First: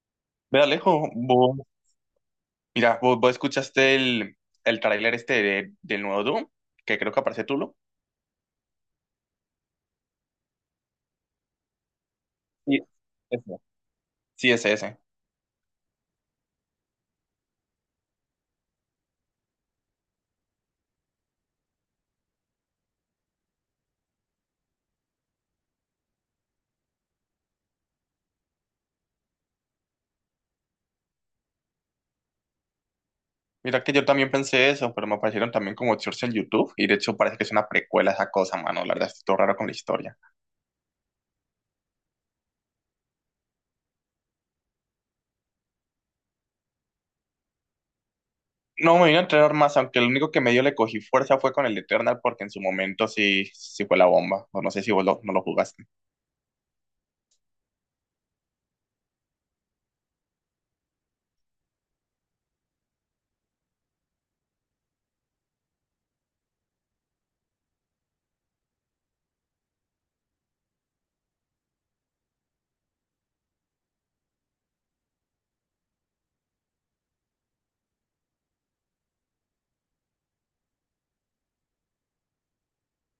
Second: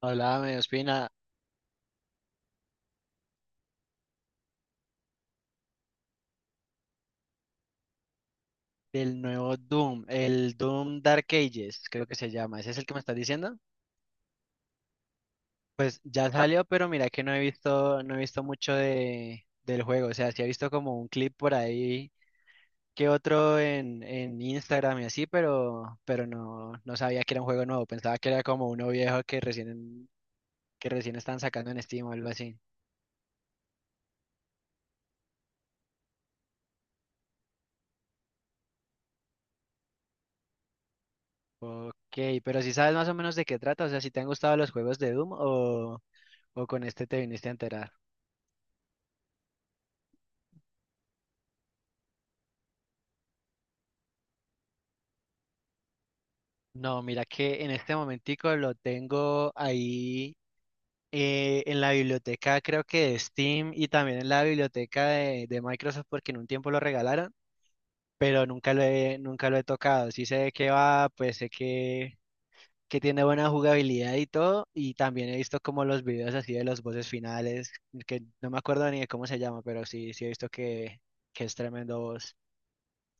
Hablábame, Ve Alejo, Ospina, vos, mira, vos escuchaste el tráiler este del nuevo Doom, que creo que aparece Tulo. del nuevo Doom, el Doom Dark Ages, creo que se llama. ¿Ese es Sí, el que me estás diciendo? ese. Sí, ese. Pues ya salió, pero mira que no he visto, no he visto mucho del juego. O sea, sí he visto como un clip por ahí que otro en Instagram y así, pero, pero no sabía que era un juego nuevo. Pensaba que era como uno viejo que recién están sacando en Steam o algo así. Mira que yo también pensé eso, pero me aparecieron también como shorts en YouTube, y de hecho parece que es una precuela esa cosa, mano, la verdad, estoy todo raro con la historia. Ok, pero si sabes más o menos de qué trata, o sea, si te han gustado los juegos de Doom o con este te viniste a enterar. No me vino a entrenar más, aunque lo único que medio le cogí fuerza fue con el Eternal, porque en su momento sí, sí fue la bomba, o no sé si no lo jugaste. No, mira que en este momentico lo tengo ahí en la biblioteca creo que de Steam y también en la biblioteca de Microsoft porque en un tiempo lo regalaron, pero nunca lo he tocado. Sí sé de qué va, pues sé que tiene buena jugabilidad y todo, y también he visto como los videos así de los voces finales, que no me acuerdo ni de cómo se llama, pero sí, sí he visto que es tremendo voz.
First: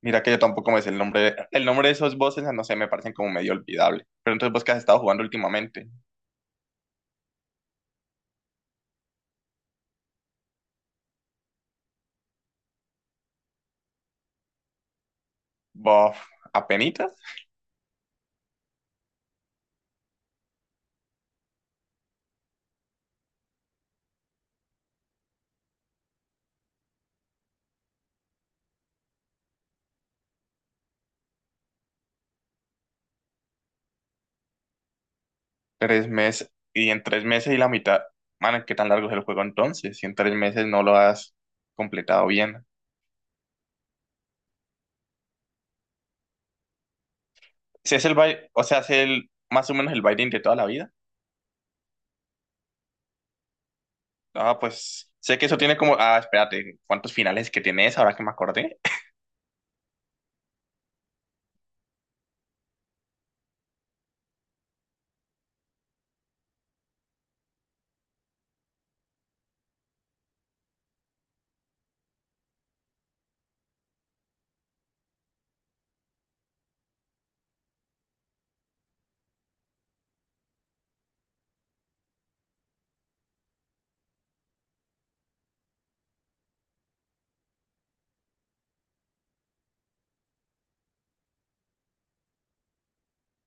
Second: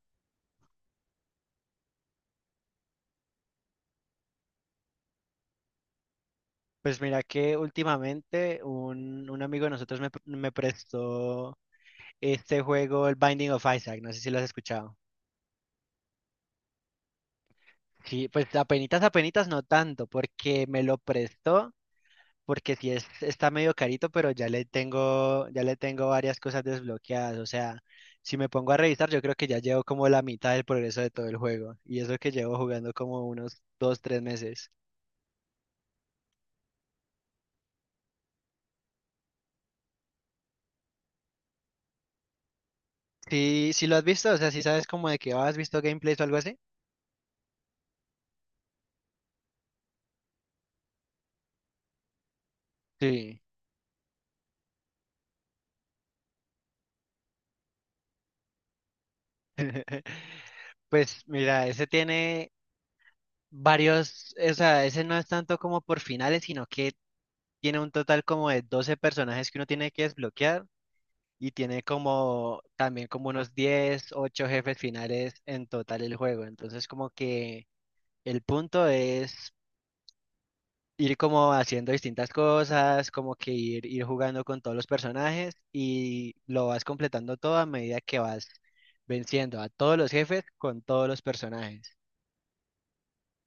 Mira que yo tampoco me sé el nombre, el nombre de esos bosses, no sé, me parecen como medio olvidable. Pero entonces, ¿vos qué has estado jugando últimamente? Pues mira que últimamente un amigo de nosotros me prestó este juego, el Binding of Isaac, no sé si lo has escuchado. Bof, apenitas. Sí, pues apenitas, apenitas no tanto, porque me lo prestó, porque sí es, está medio carito, pero ya le tengo varias cosas desbloqueadas. O sea, si me pongo a revisar, yo creo que ya llevo como la mitad del progreso de todo el juego. Y eso que llevo jugando como unos dos, tres meses. Tres meses, y en tres meses y la mitad, man, ¿qué tan largo es el juego entonces? Si en tres meses no lo has completado bien. Sí, sí lo has visto, o sea, si sabes como de que has visto gameplays o algo así. Si es el baile, o sea, si es el, más o menos el binding de toda la vida. Sí. Ah, pues, sé que eso tiene como, ah, espérate, ¿cuántos finales que tienes ahora que me acordé? Pues mira, ese tiene varios, o sea, ese no es tanto como por finales, sino que tiene un total como de 12 personajes que uno tiene que desbloquear y tiene como también como unos 10, 8 jefes finales en total el juego. Entonces como que el punto es ir como haciendo distintas cosas, como que ir, ir jugando con todos los personajes y lo vas completando todo a medida que vas venciendo a todos los jefes con todos los personajes.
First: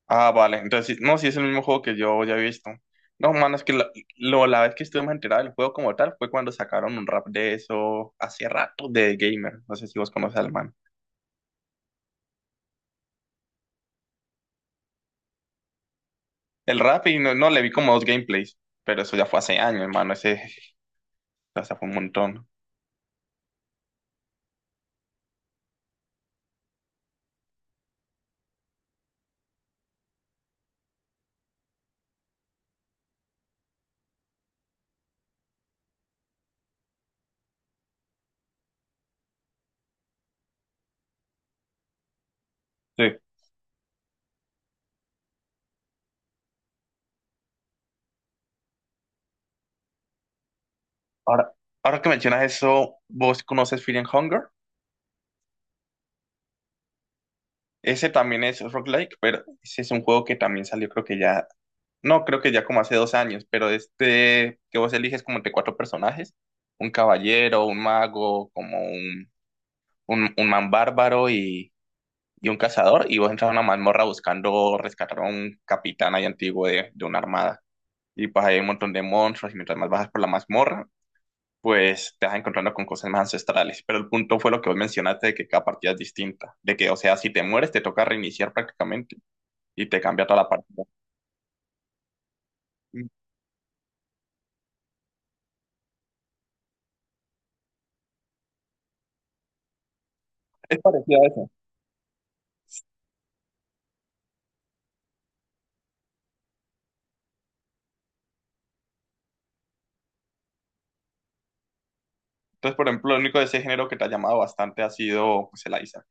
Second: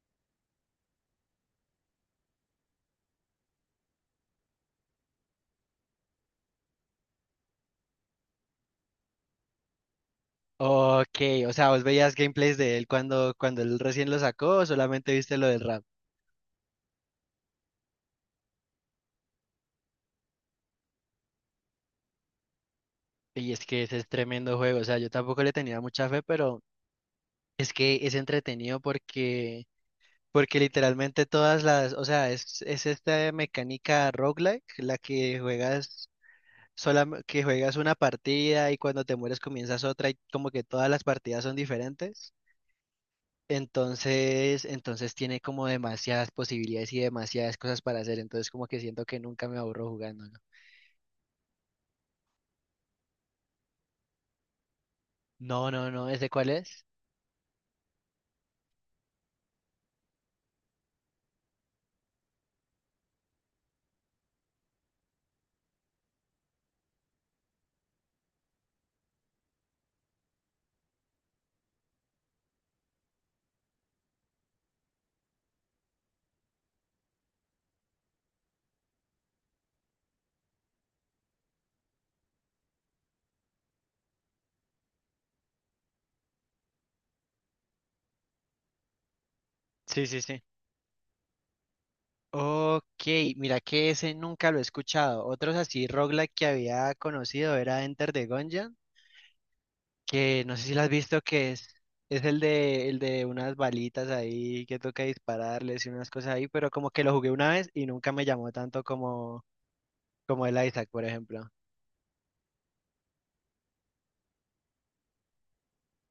Ah, vale, entonces, sí, no, si es el mismo juego que yo ya he visto. No, man, es que la, lo- la vez que estuve más enterado del juego como tal fue cuando sacaron un rap de eso hace rato de Gamer. No sé si vos conoces al man. Ok, o sea, vos veías gameplays de él cuando, cuando él recién lo sacó, o solamente viste lo del rap. El rap y no, no, le vi como dos gameplays, pero eso ya fue hace años, hermano, ese, o sea, fue un montón. Y es que ese es tremendo juego, o sea, yo tampoco le tenía mucha fe, pero es que es entretenido porque, porque literalmente todas las, o sea, es esta mecánica roguelike, la que juegas sola, que juegas una partida y cuando te mueres comienzas otra y como que todas las partidas son diferentes. Sí. Entonces, entonces tiene como demasiadas posibilidades y demasiadas cosas para hacer, entonces como que siento que nunca me aburro jugándolo. Ahora, ahora que mencionas eso, ¿vos conoces Fear and Hunger? No, no, no, ¿ese cuál es? Ese también es rock like, pero ese es un juego que también salió, creo que ya, no, creo que ya como hace dos años, pero este que vos eliges como entre cuatro personajes, un caballero, un mago, como un man bárbaro y un cazador, y vos entras a una mazmorra buscando rescatar a un capitán ahí antiguo de una armada. Y pues hay un montón de monstruos y mientras más bajas por la mazmorra, pues te vas encontrando con cosas más ancestrales. Pero el punto fue lo que vos mencionaste de que cada partida es distinta, de que, o sea, si te mueres te toca reiniciar prácticamente y te Sí, sí, cambia sí. toda la partida. Ok, Mm. mira que ese nunca lo he escuchado. Otros así roguelike que había conocido era Enter the Gungeon, que no sé si Es lo has visto parecido a eso. que es el de unas balitas ahí que toca dispararles y unas cosas ahí, pero como que lo jugué una vez y nunca me llamó tanto como el Isaac, por ejemplo. Entonces, por ejemplo, lo único de ese género que te ha llamado bastante ha sido pues, el Isaac.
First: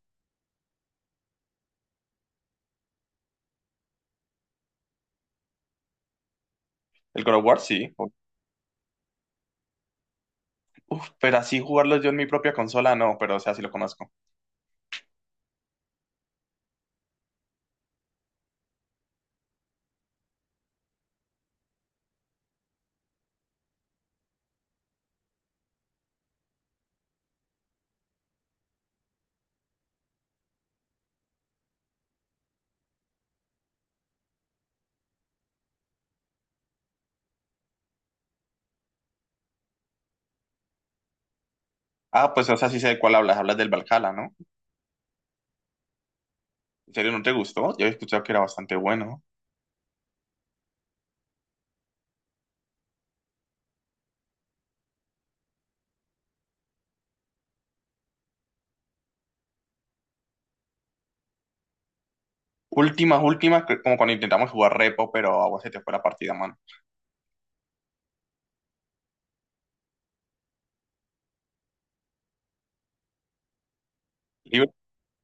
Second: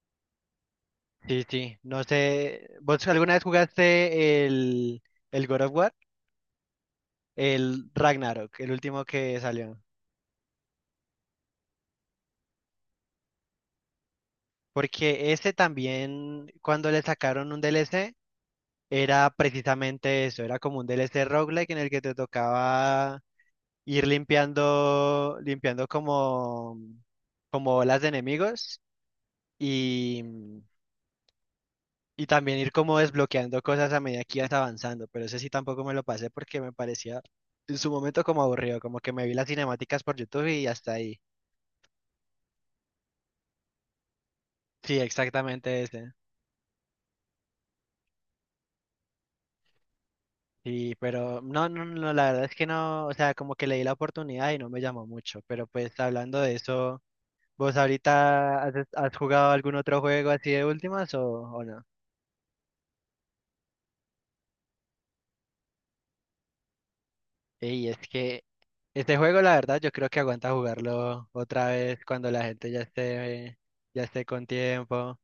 Sí, sí, no sé, ¿vos alguna vez jugaste el God of War? El God of War, El sí. O- Ragnarok, el último que salió. uf, pero así jugarlo yo en mi propia consola, no, pero o sea, sí lo conozco. Porque ese también, cuando le sacaron un DLC, era precisamente eso, era como un DLC roguelike en el que te tocaba ir limpiando, limpiando como, como olas de enemigos y, Y también ir como desbloqueando cosas a medida que ibas avanzando, pero ese sí tampoco me lo pasé porque me parecía en su momento como aburrido, como que me vi las cinemáticas por YouTube y hasta ahí. Ah, pues o sea, sí sé de cuál hablas, hablas del Valhalla, ¿no? Sí, exactamente ese. ¿En serio no te gustó? Yo he escuchado que era bastante bueno. Sí, pero no, no, no, la verdad es que no, o sea, como que le di la oportunidad y no me llamó mucho, pero pues hablando de eso, ¿vos ahorita has, has jugado algún otro juego así de últimas o no? Últimas, últimas, que como cuando intentamos jugar repo, pero a vos se te fue la partida, mano. Y es que este juego la verdad yo creo que aguanta jugarlo otra vez cuando la gente ya esté con Libre. tiempo.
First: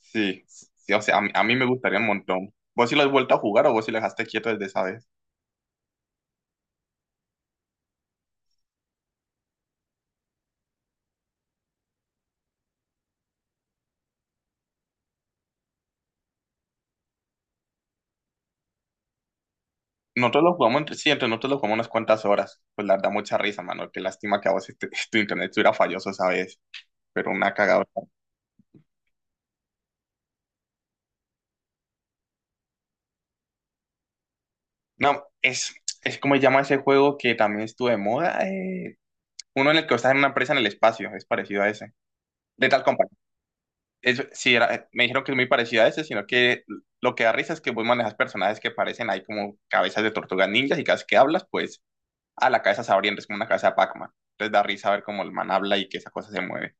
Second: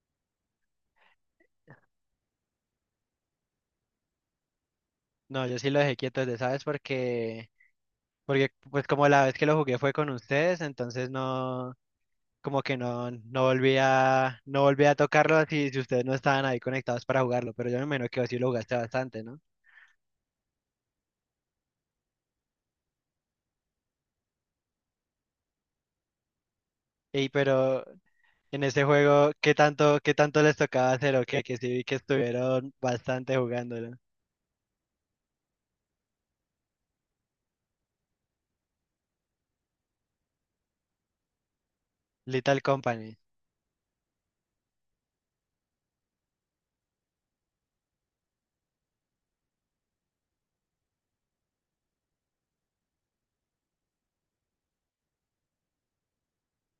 Sí, sí, o sea, a mí me gustaría un montón. ¿Vos sí lo has vuelto a jugar o vos sí lo dejaste quieto desde esa vez? No, yo sí lo dejé quieto desde, ¿sabes? Porque, porque pues como la vez que lo jugué fue con ustedes, entonces no, como que no, no volví a tocarlo si, si ustedes no estaban ahí conectados para jugarlo, pero yo me imagino que vos sí lo jugaste bastante, ¿no? Nosotros lo jugamos entre, sí, entre nosotros lo jugamos unas cuantas horas. Pues la da mucha risa, mano. Qué lástima que a vos este- tu internet estuviera falloso esa vez, Y pero una pero cagadora. en ese juego, qué tanto les tocaba hacer o qué? Que sí vi que estuvieron bastante jugándolo. No, es como se llama ese juego que también estuvo de moda. Uno en el que estás en una empresa en el espacio, es parecido a ese. Little De tal Company. es, sí, era, me dijeron que es muy parecido a ese, sino que lo que da risa es que vos manejas personajes que parecen ahí como cabezas de tortugas ninjas y cada vez que hablas, pues a la cabeza se abriendo, es como una cabeza de Pac-Man. Entonces da risa ver cómo el man habla y que esa cosa se mueve.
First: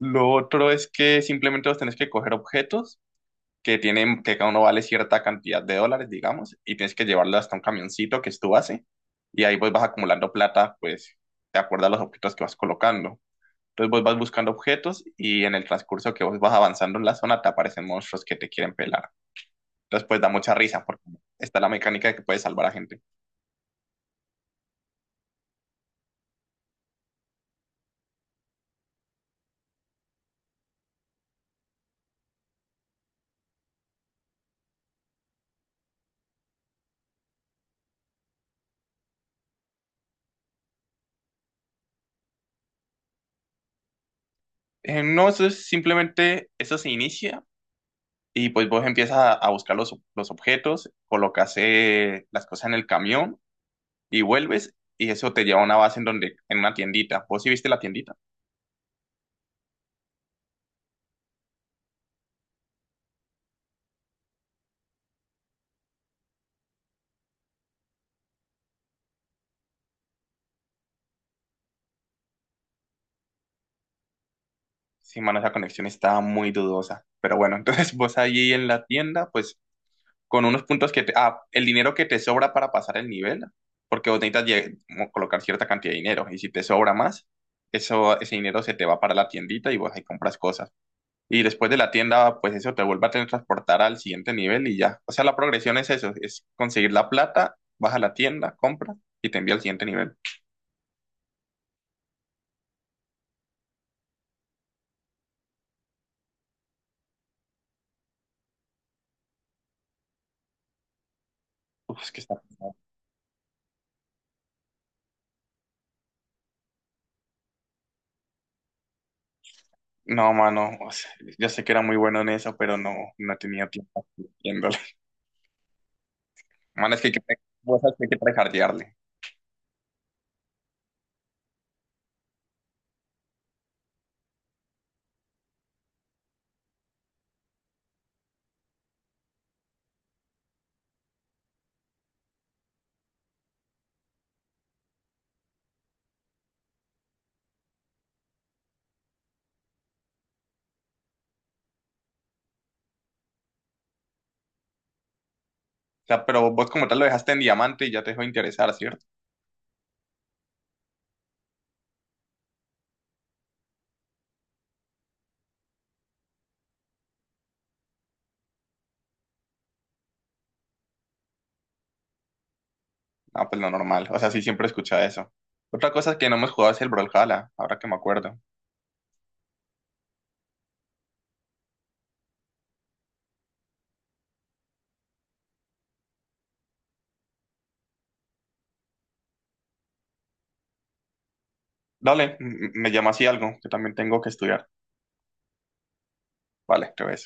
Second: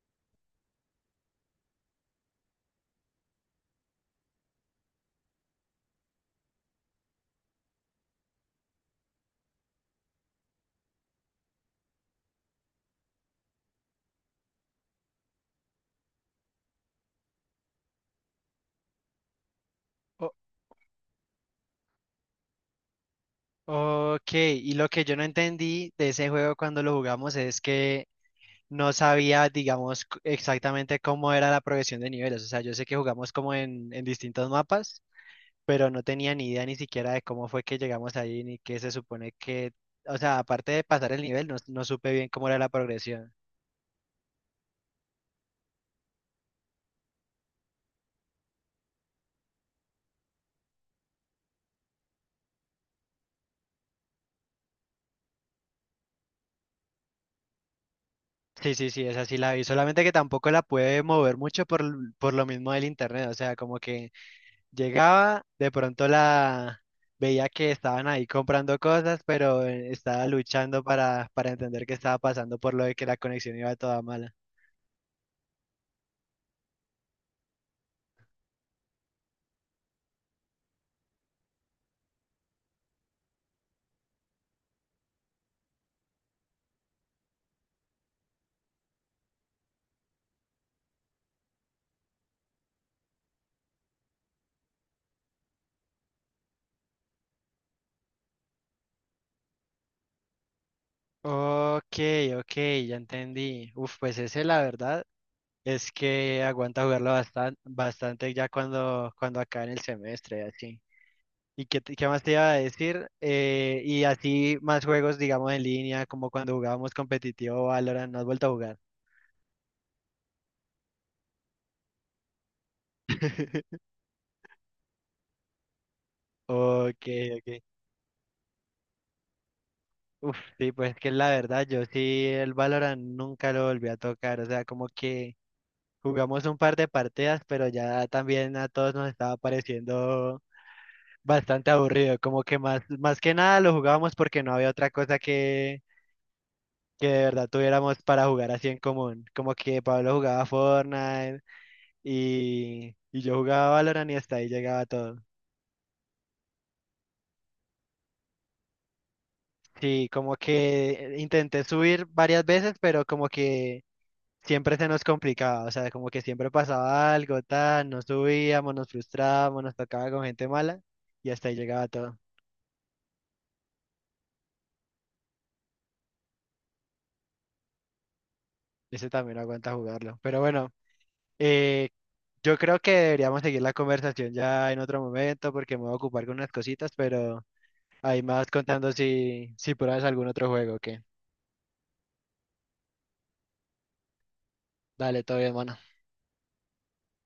Lo otro es que simplemente vos tenés que coger objetos que tienen, que cada uno vale cierta cantidad de dólares, digamos, y tienes que llevarlo hasta un camioncito que es tu base, y ahí pues vas acumulando plata, pues, de acuerdo a los objetos que vas colocando. Entonces vos vas buscando objetos y en el transcurso que vos vas avanzando en la zona te aparecen monstruos que te quieren pelar. Entonces pues da O- mucha risa porque está la mecánica de que puedes salvar a gente. ok, y lo que yo no entendí de ese juego cuando lo jugamos es que no sabía, digamos, c- exactamente cómo era la progresión de niveles. O sea, yo sé que jugamos como en distintos mapas, pero no tenía ni idea ni siquiera de cómo fue que llegamos ahí, ni qué se supone que, o sea, aparte de pasar el nivel, no, no supe bien cómo era la progresión. No, eso es simplemente, eso se inicia y pues vos empiezas a buscar los objetos, colocas las cosas en el camión y vuelves y eso te lleva a una base en donde, en una tiendita. ¿Vos sí viste la tiendita? Sí, sí, sí, esa sí la vi, solamente que tampoco la pude mover mucho por, l- por lo mismo del internet, o sea, como que llegaba, de pronto la veía que estaban ahí comprando cosas, pero estaba luchando para entender qué estaba pasando por lo de que la conexión iba toda mala. Sí, mano, esa conexión está muy dudosa. Pero bueno, entonces vos allí en la tienda, pues con unos puntos que te, ah, el dinero que te sobra para pasar el nivel, porque vos necesitas colocar cierta cantidad de dinero y si te sobra más, eso, ese dinero se te va para la tiendita y vos ahí compras cosas. Y después de la tienda, pues eso te vuelve a transportar al siguiente nivel y ya. O sea, la progresión es eso, es conseguir la plata, vas a la tienda, compras y te envía al siguiente nivel. Ok, ok, ya entendí. Uf, pues ese la verdad es que aguanta jugarlo bastante, bastante ya cuando, cuando acabe el semestre, así. ¿Y qué, te- Uf, qué es más que te está iba a pesado. decir? Y así más juegos, digamos, en línea, como cuando jugábamos competitivo Valorant, ¿no has vuelto a jugar? No, mano, o sea, yo sé que era muy bueno en eso, pero no, no tenía tiempo haciéndolo. Mano, es Ok, que hay que, ok. vos sabés que hay que tryhardearle. Uf, sí, pues que la verdad, yo sí el Valorant nunca lo volví a tocar, o sea, como que jugamos un par de partidas, pero ya también a todos nos estaba pareciendo bastante aburrido, como que más, más que nada lo jugábamos porque no había otra cosa que de verdad tuviéramos para jugar así en común. Como que Pablo jugaba Fortnite y yo jugaba Valorant y hasta ahí llegaba todo. O sea, pero vos como tal lo dejaste en diamante y ya te dejó de interesar, ¿cierto? Sí, como que intenté subir varias veces, pero como que siempre se nos complicaba, o sea, como que siempre pasaba algo, tal, no subíamos, nos frustrábamos, nos tocaba con gente mala y hasta ahí llegaba todo. Ah, pues lo normal. O sea, sí, siempre escuchaba eso. Otra cosa que no hemos jugado es el Brawlhalla, ahora que me acuerdo. Ese también no aguanta jugarlo. Pero bueno, eh, yo creo que deberíamos seguir la conversación ya en otro momento porque me voy a ocupar con unas cositas, pero ahí me vas contando si, si pruebas algún otro juego, que Dale, me llama así algo, que también tengo que estudiar. Dale, todo bien, mano. Vale, te ves.